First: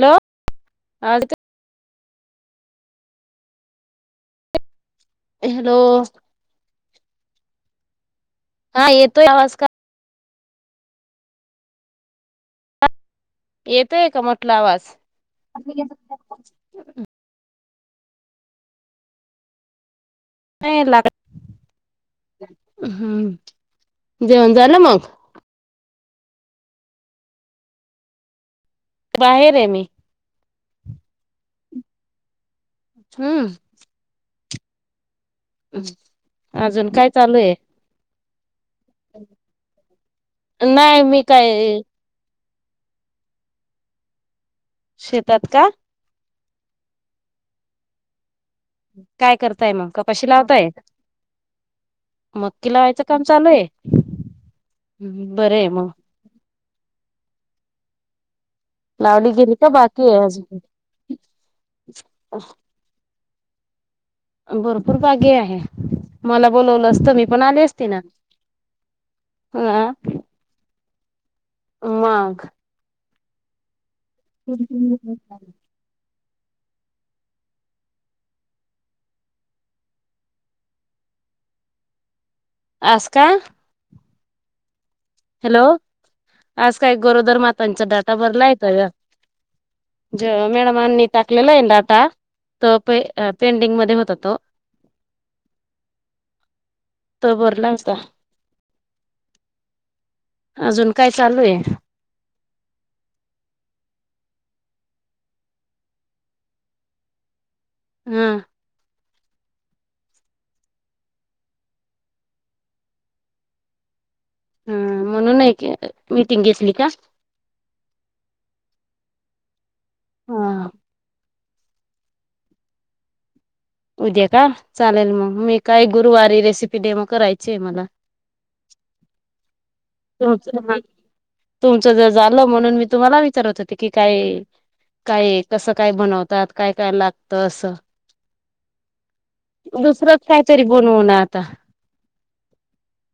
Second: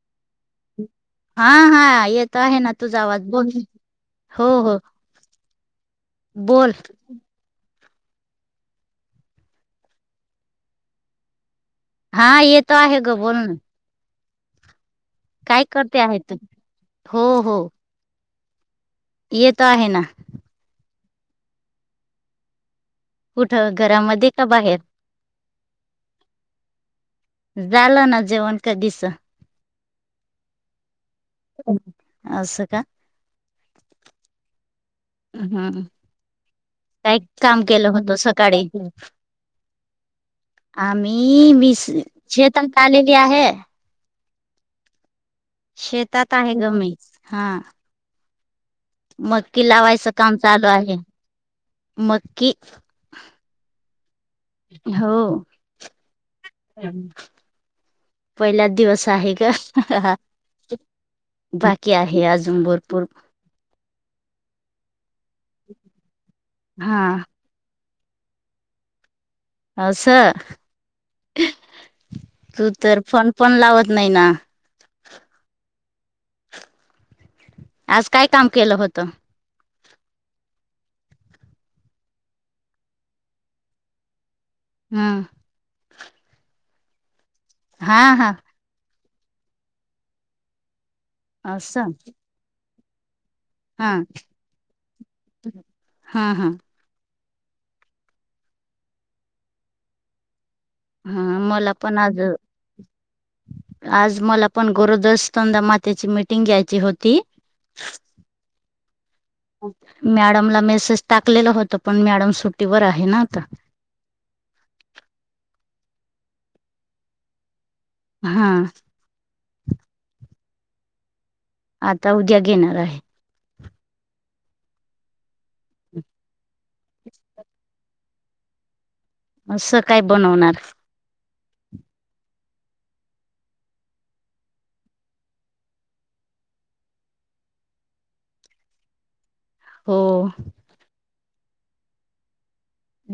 Hello आवाज हा, हा येत आहे ना तुझा आवाज बोल हो, हो. हॅलो! बोल. हा येतोय आवाज का. हा येत आहे. ग बोल ना येतोय का म्हणटल आवाज. काय नाही करते आहे तू. हो हो. येत आहे ना. नाही लागत. कुठं हम्म घरामध्ये का जेवन झालं बाहेर मग. झालं ना जेवण. कधीच बाहेर आहे मी. असं का. हम्म. हम्म अजून काय काही चालू आहे काम केलं होतं स नाही मी आम्ही काय बीस शेतम आलेली आहे. शेतात का. शेतात आहे गमी ह मीच हा. काय मक्की करताय मग का लावायचं कशी काम चालू लावताय. आहे मक्की नक्की लावायचं काम चालू आहे. बर आहे मग, पहिलाच दिवस लावली आहे का गेली ह ह बाकी हा. आहे अजून बाकी आहे आजम भरपूर, भरपूर बाकी आहे, मला बोलवलं हा असत मी पण आले ते ना. ह अस मग तू तर फोन पण लावत नाही ना हम् ह [unintelligible] आज काय काम केलं होत. आज का. हम. हॅलो आज काही गोरोदर मातांचा डाटा भरलाय तो यक, जे मॅडमानी टाकलेला आहेन असं डाटा तो अ पेंडिंग मध्ये हां होत तो हां हां तो भरला आसता. हा मला पण आज, आज मला पण गोरदसतंदा मातेची मिटिंग घ्यायची होती. हा. मॅडमला मेसेज टाकलेलं होतं पण मॅडम सुट्टीवर आहे ना आता. [inaudible] हम म्हणून नाही के अ मीटिंग घेतली का. हा. हा. आता उद्या घेणार आहे. उद्या का चालेल मग मी काय गुरुवारी रेसिपी डेमो करायचे मला. असं, काय बनवणार. तुमचं तुमचं जर झालं म्हणून मी तुम्हाला विचारत होते की काय काय कसं काय बनवतात काय काय लागत असं. [inaudible] दुसरंच काहीतरी बनवू ना आता.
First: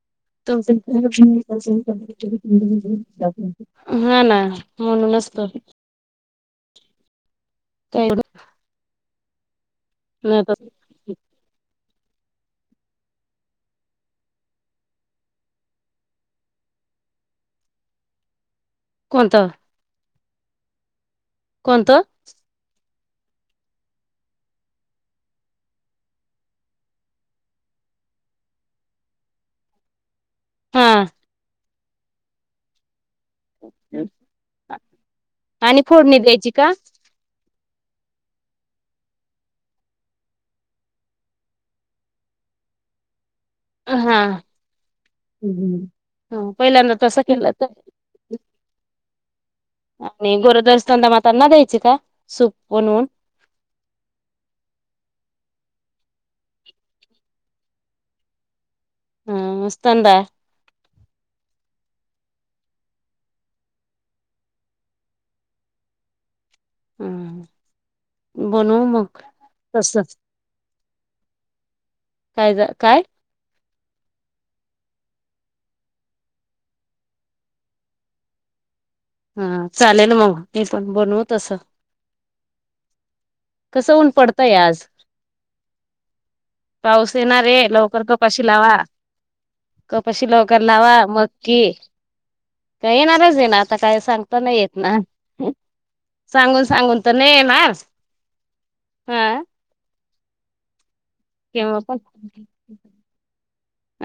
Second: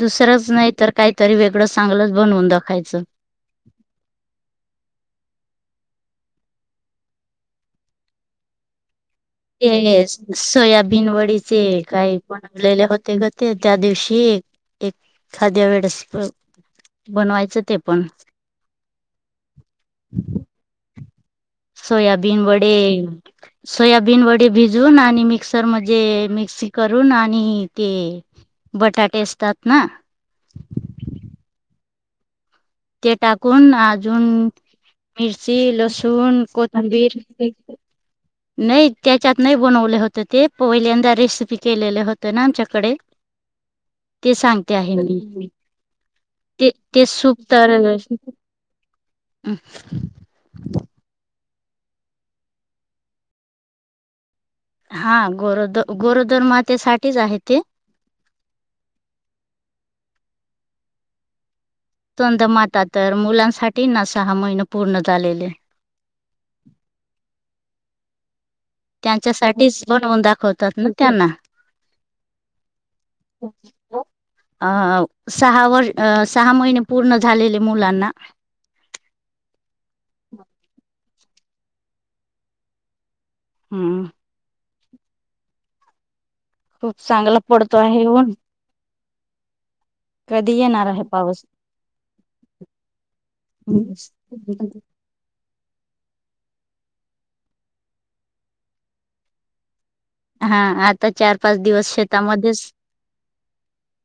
दुसरंच नाही तर काहीतरी वे हा ना म्हणूनच. [inaudible] ते नाही तर सोयाबीन वडीचे काय बनवलेले होते ग ते त्या दिवशी एक खाद्या वेळेस बनवायचं ते पण कोणतं कोणतं सोयाबीन बडे सोयाबीन बिन वडे भिजून आणि मिक्सर म मिक्सी करून आणि ते बटाटे असतातमा हा तेेटाकुून आजुून मिर्ची आणि फोडणी लसुन द्यायची का कोथंबीर [unintelligible] नाही त्याच्यात नाही बनवले होत ते पहिल्यांदा रेसिपी केलेले होत ना आमच्याकडे हा ते सांगते आहे मी हम्म ह ते पहिल्यांदा ते तसं सुप केलं तर र आणि गरोडर स्तनदामातांना द्यायचे का सूप बनवून हा गरोदर गरोदर मातेसाठीच आहे ते. हम मस्तंदा स्तन दा तर मुलांसाठी ना सहा महिने पूर्ण झालेले. हम्म. बनवू मग त्यांच्या साच तस बनवून दाखवतात ना त्यांना काय काय? अं सहा वर्ष सहा महिने पूर्ण झालेले मुलांना हा चालेल मग मी पण बनवू तस. कसं हम्म ऊन पडतंय आज खूप पाऊस चांगला येणारे पडतो लवकर आहे ऊन कपाशी लावा. कपाशी कधी लवकर येणार लावा आहे पाऊस मगकी का येणारच येणार. आता काय सांगता नाही येत ना. सांगून सांगून तर नाही मा हा. हा आ. आता चार पाच केव्हा दिवस पण शेतामध्येच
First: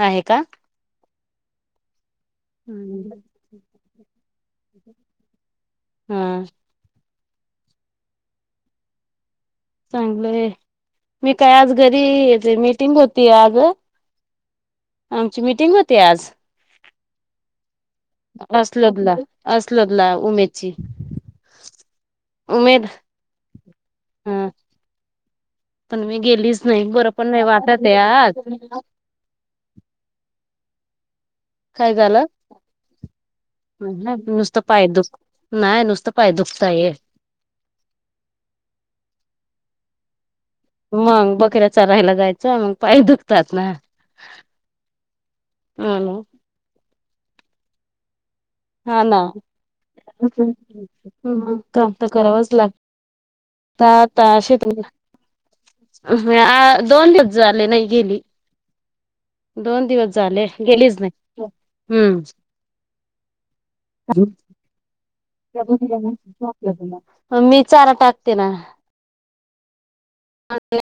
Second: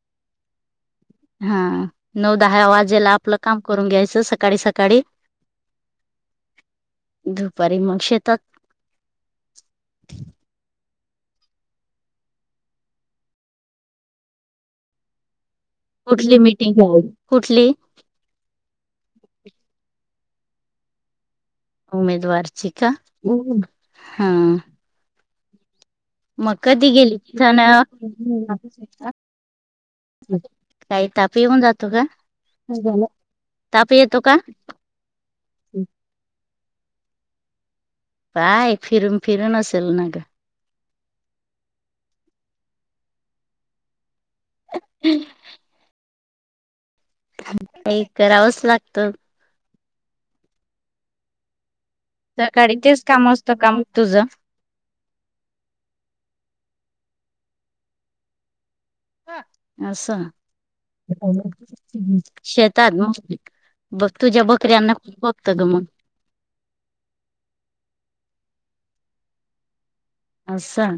आहे का? हा नऊ दहा वाजेला आपलं काम करून घ्यायचं सकाळी सकाळी हम्म. दधुपारी म्हग शेतात. चांगलंय मी काय आज घरी मिीटिंग होती आज आमची मिटिंग होती कुठली मिटिंग आहे कुठली? असलो ला असलोत ला उमेदची उमेद ची उमेद का हा. ह पण मी मग गेलीच नाही कधी बरं गेली पण की नाही झाण. वाटत आहे आज काही ताप येऊन जातो काय झालं काला नुसतं पाय दुख नाही नुसतं पाय दुखताय आहे. बाय फिरून फिरून असेल न ग. मग बकरा्याच राहायला जायचं मग पाय दुखतात ना. ह ना. एक करावंच लागतं. ह हम् ह काम तर करावंच सकाळी तेच काम असतं काम लागता तुझं अे तु दोन दिवस झाले नाही गेली. दोन अस दिवस झाले गेलीच नाही हम्म शेतात म बघ तू ज बकरीना मी चारा टाकते ना. असं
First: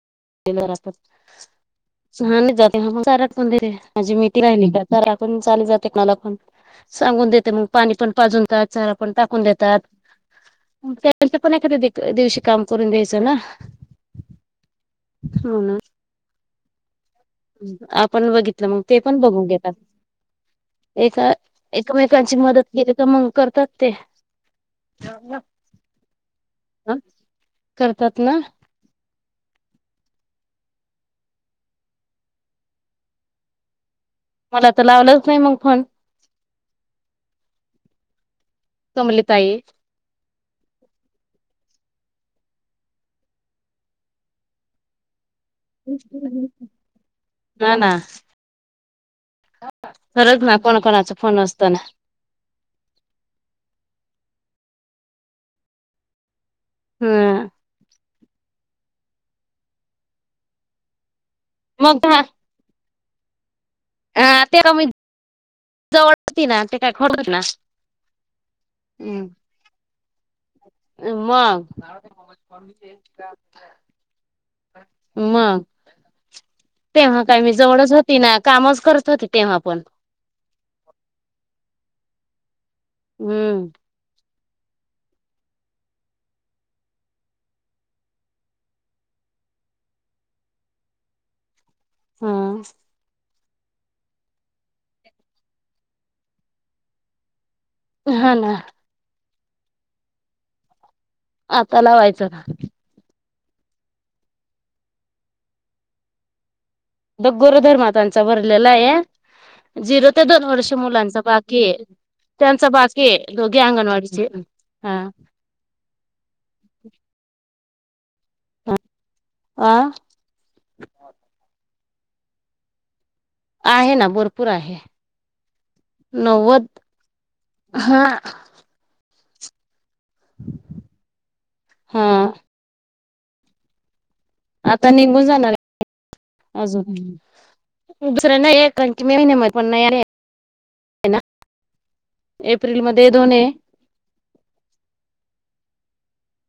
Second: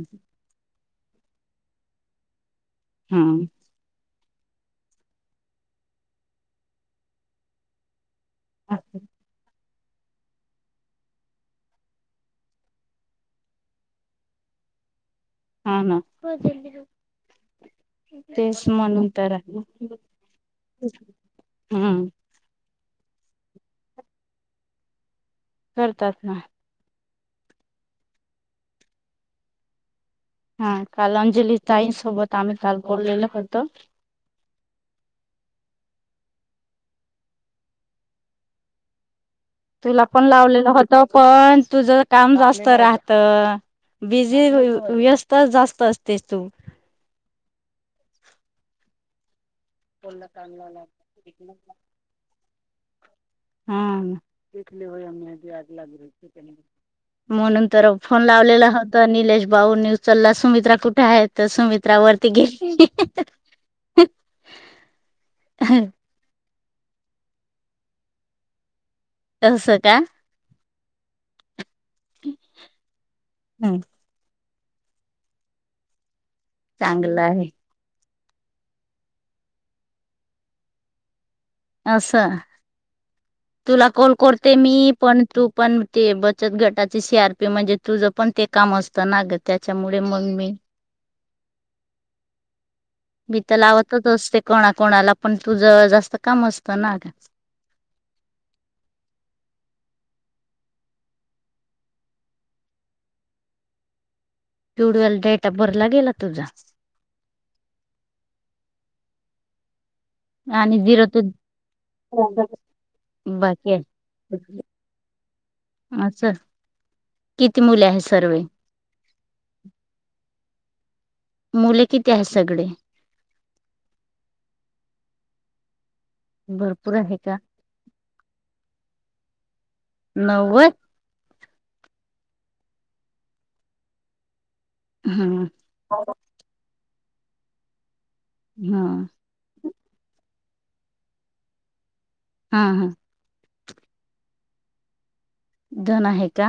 सुहा ज हा चारठ पर आहे. ण चा जाते सांगून देतगण. पाजूनात चार आपण टाकून देतात. त्यांचं पण एखाद्या दिवशी काम करून द्यायचं ना. म्हणून हा ना. आपण तेच बघितलं मग ते म्हणून पण तर बघून आहे. घेतात. एका हम्म एकमेकांची मदत केली तर मग करतात ते. करतात ना. करतात ना. हा काल अंजली तई सोबतमही काल बोललेला होतो मला तर लावलंच नाही मग फण तमली ताईी. तुला पण लावलेलं होत पण तुझ काम जास्त राहत बिजी व्यस्त जास्त असते तू ना ना. हरद म कोण कोणाच फोन रसतना हा [inaudible] ह म्हणून तर. फोन लावलेला होता निलेश बाऊ न्यूज लला सुमित्रा कुठे आहेत. तर सुमित्रावररती गेली अ तेला मी जवळ होती ना ते काय खर होत ना. तस का. मग. हम्म, मग, चांगलं तेव्हा काय आहे मी जवळच होत. ति ना कामच करत होती तेव्हा आपण. कस तुला कल कर. ते मी पण तू पण ते बचत गटाचे सी आर पी म्हणजे तुझं पण ते काम असतं नाग त्याच्यामुळे मग ममी. हम्. मी तर लावतच असते कोणाकणाला पण तुझ जास्त काम असतं ना अ. हा ना आता लावायच ना. ट्युडवेल डेटा बर ला गेल तुझा. दग्गोर धर्मात त्यांचा भरलेला आहे झिरो ते दोन वर्ष आणि झिरो मुलांच ते बाकी. त्यांचा बाकीकीे दोघे बाकी आहे अंगणवाडीचे हा. [unintelligible] मु आहे सर् अ मु. किती आहे सगळे आहे ना भरपूर आहे. नव्वद भरपूर आहे का हा. नव्वद. हा आता निघून हम्म जाणार आहे अजून. दुसऱ्यां ना हा एांची मेहन म पण नाहीरे ना. हा एप्रिल हा मध्ये दोन. दन आहे. का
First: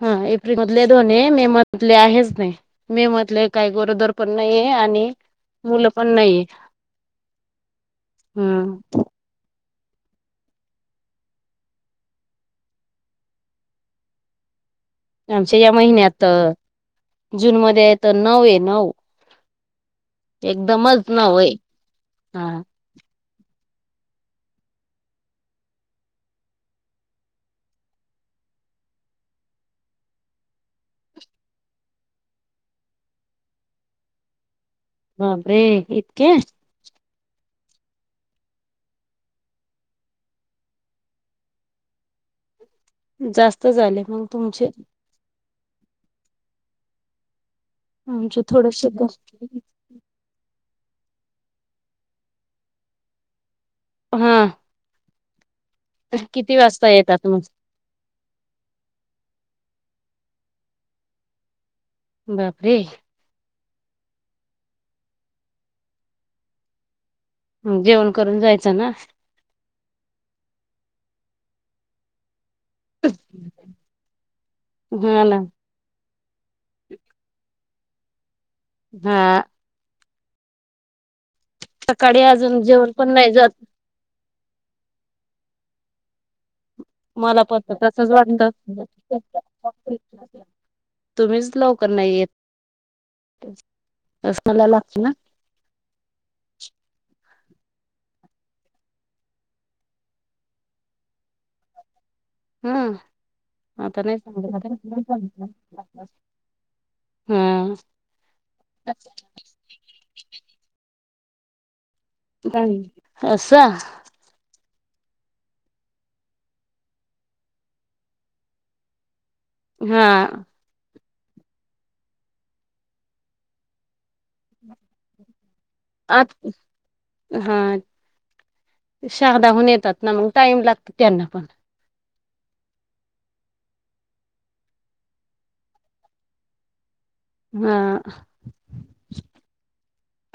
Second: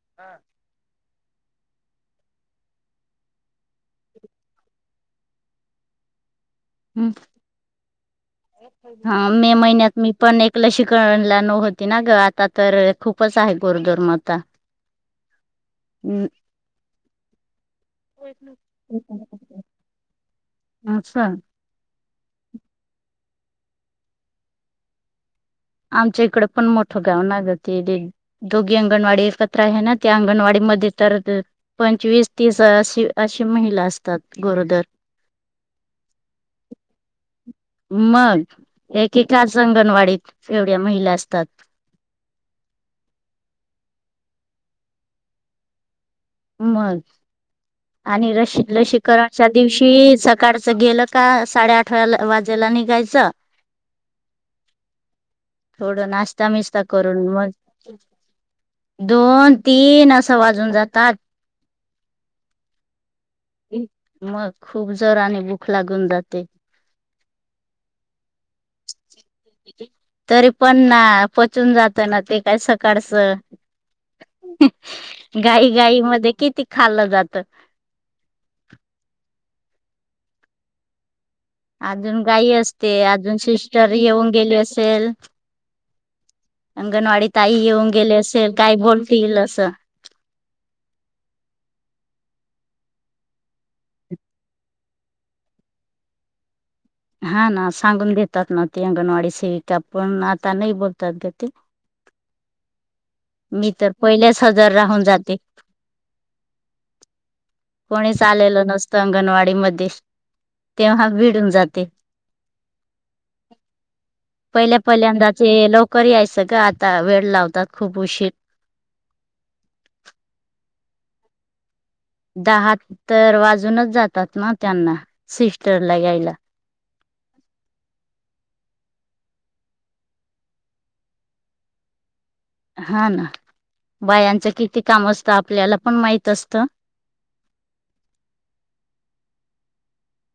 हा एप्रिल मधल्या. दोन मे म्हधले आहेच नाही मे म्हटले काही गरोदर पण नाही आहे आणि. मुलं पण नाहीये हम् हम्म [inaudible] हा मे महिन्यात. मी पण एक ल शिकणला न होती ना ग आता तर खूपच आहे गोरदोर मता. आमच्या या महिन्यात जूनमध्ये आहे तर नऊ आहे नऊ. एकदमच असं नऊ हाय. आमच्या इकड पण मोठं गाव नागते दोघी अंगणवाडी एकत्र आहे ना त्या अंगणवाडीत मध्ये तर पंचवीस तीस अ अशी महिला असतात गोरोदर. बापरे इतके. मग एकेकाच अंगणवाडीत. एवढ्या महिला असतात. जास्त झाले मग तुमचे. मग आणि आमचे लशी थोडसे ग लसीकरणच्या दिवशी सकाळ. गेलं का साडे आठ्यावाजेला निघायचं. हम. थोड नाश्ता मिस्ता करून मग दोन तीनं- तीन असं वाजून जातात. बापरे! मग खूप जोराने भूक लागून जाते. ह जेवण करून जायचं ना. तरी पण ना पचून जात ना ते काय सकाळचं. हा ना घाई घाई मध्ये किती खाल्लं जात. हा. सकाळी अजून घाई असते. जेवण पण नाही अजून जात सिस्टर येऊन गेले असेल. अंगणवाडी मला ताई पण येऊन तसच गेले असेल काय वाटत. बोलतील असं तुम्हीच लवकर नाही येत. अस मला लागते ना. हा ना सांगून देतात ना. अंगणवाडी सेविका पण आता नाही बोलतात ग ते. [inaudible] हम्. मी तर आता नाही पहिलेच हजर राहून जाते सांग.. हम्म कोणीच आलेल नसतं अंगणवाडी मध्ये तेव्हा भिडून जाते. अस. पहिल्या पहिल्यांदा ते लवकर यायचं ग आता वेळ लावतात खूप उशीर. हा. दहा तर वाजूनच जातात ना त्यांना सि- आ हा. शहाधाहून येतात ना, मग टाइम लागतो त्यांना पण. हा ना. बायांचं किती काम असतं. आपल्याला पण माहित असत. हा.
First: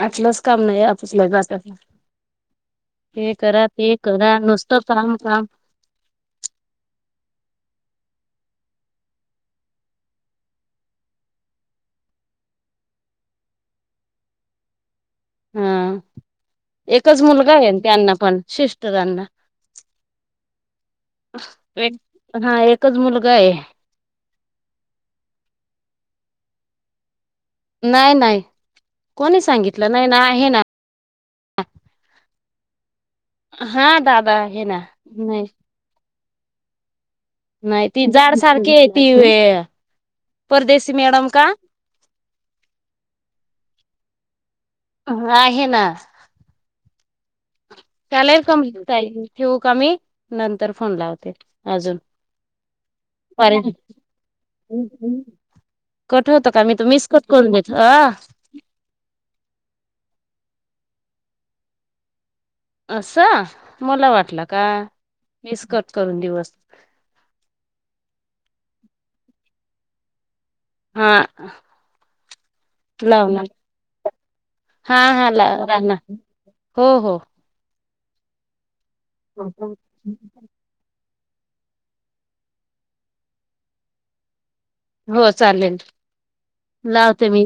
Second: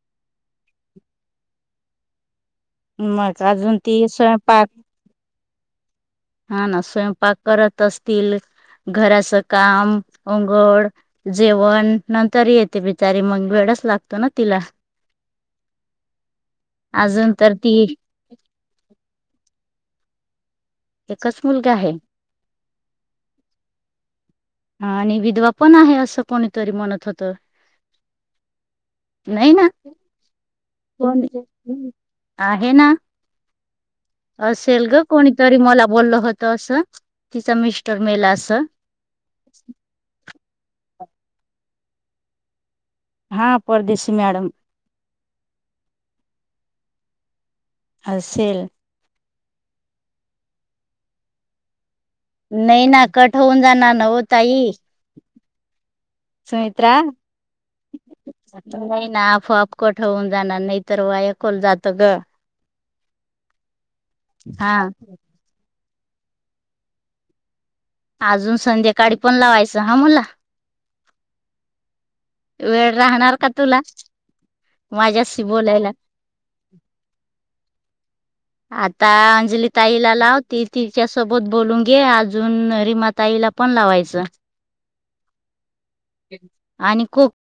आलंच काम नाही आपसला. ते मग करा अजून ते ती करा स्वयंपाक नुसतं काम काम. तिल. घराच काम अंघोळ जेवण नंतर येते बिचारी मंग वेळ. लागतो ना तिला. हा एकच अजून तर मुलगा ती आहेन त्यांना पण शिस्टरांना. एकच मुलगा आहे हा एकच मुलगा आहे. हा आणि विधवा पण आहे. असं कोणीतरी म्हणत होतं. नाही नाही कोणी ना सांगितलं नाही ना आहे ना. कोण आहे ना. हा दादा आहे ना असेल ग कोणीतरी मला बोललं होतं असं. तिचा मिस्टर नाहीती मेला जाड असं सारखी आहे ती वे. परदेशी मॅडम का? हा परदेशी मॅडम. आहे ना त्यालाही असेल समजायला ठेवऊ का ममी नंतर फोन लावते अजून नाही ना कट अरे होऊन जाणार नव तई कट होतं का मी तर सुमित्रा मिस कट करून देत अ नाही ना आपोआफ कठऊन जाणार नाही तर व ऐकल जात ग असं मला वाटलं का हा मिस करत करून देऊस अजून संध्याकाळी पण लावायचं हा मला हा वेळ राहणार लावणार का तुला हा हा माझ्याशी बोलायला राना हो हो आता अंजली ताईला लावती ती च्या सोबत बोलून घे अजून रिमाताईला पण लावायचं हो चालेल आणि लावते कोक मी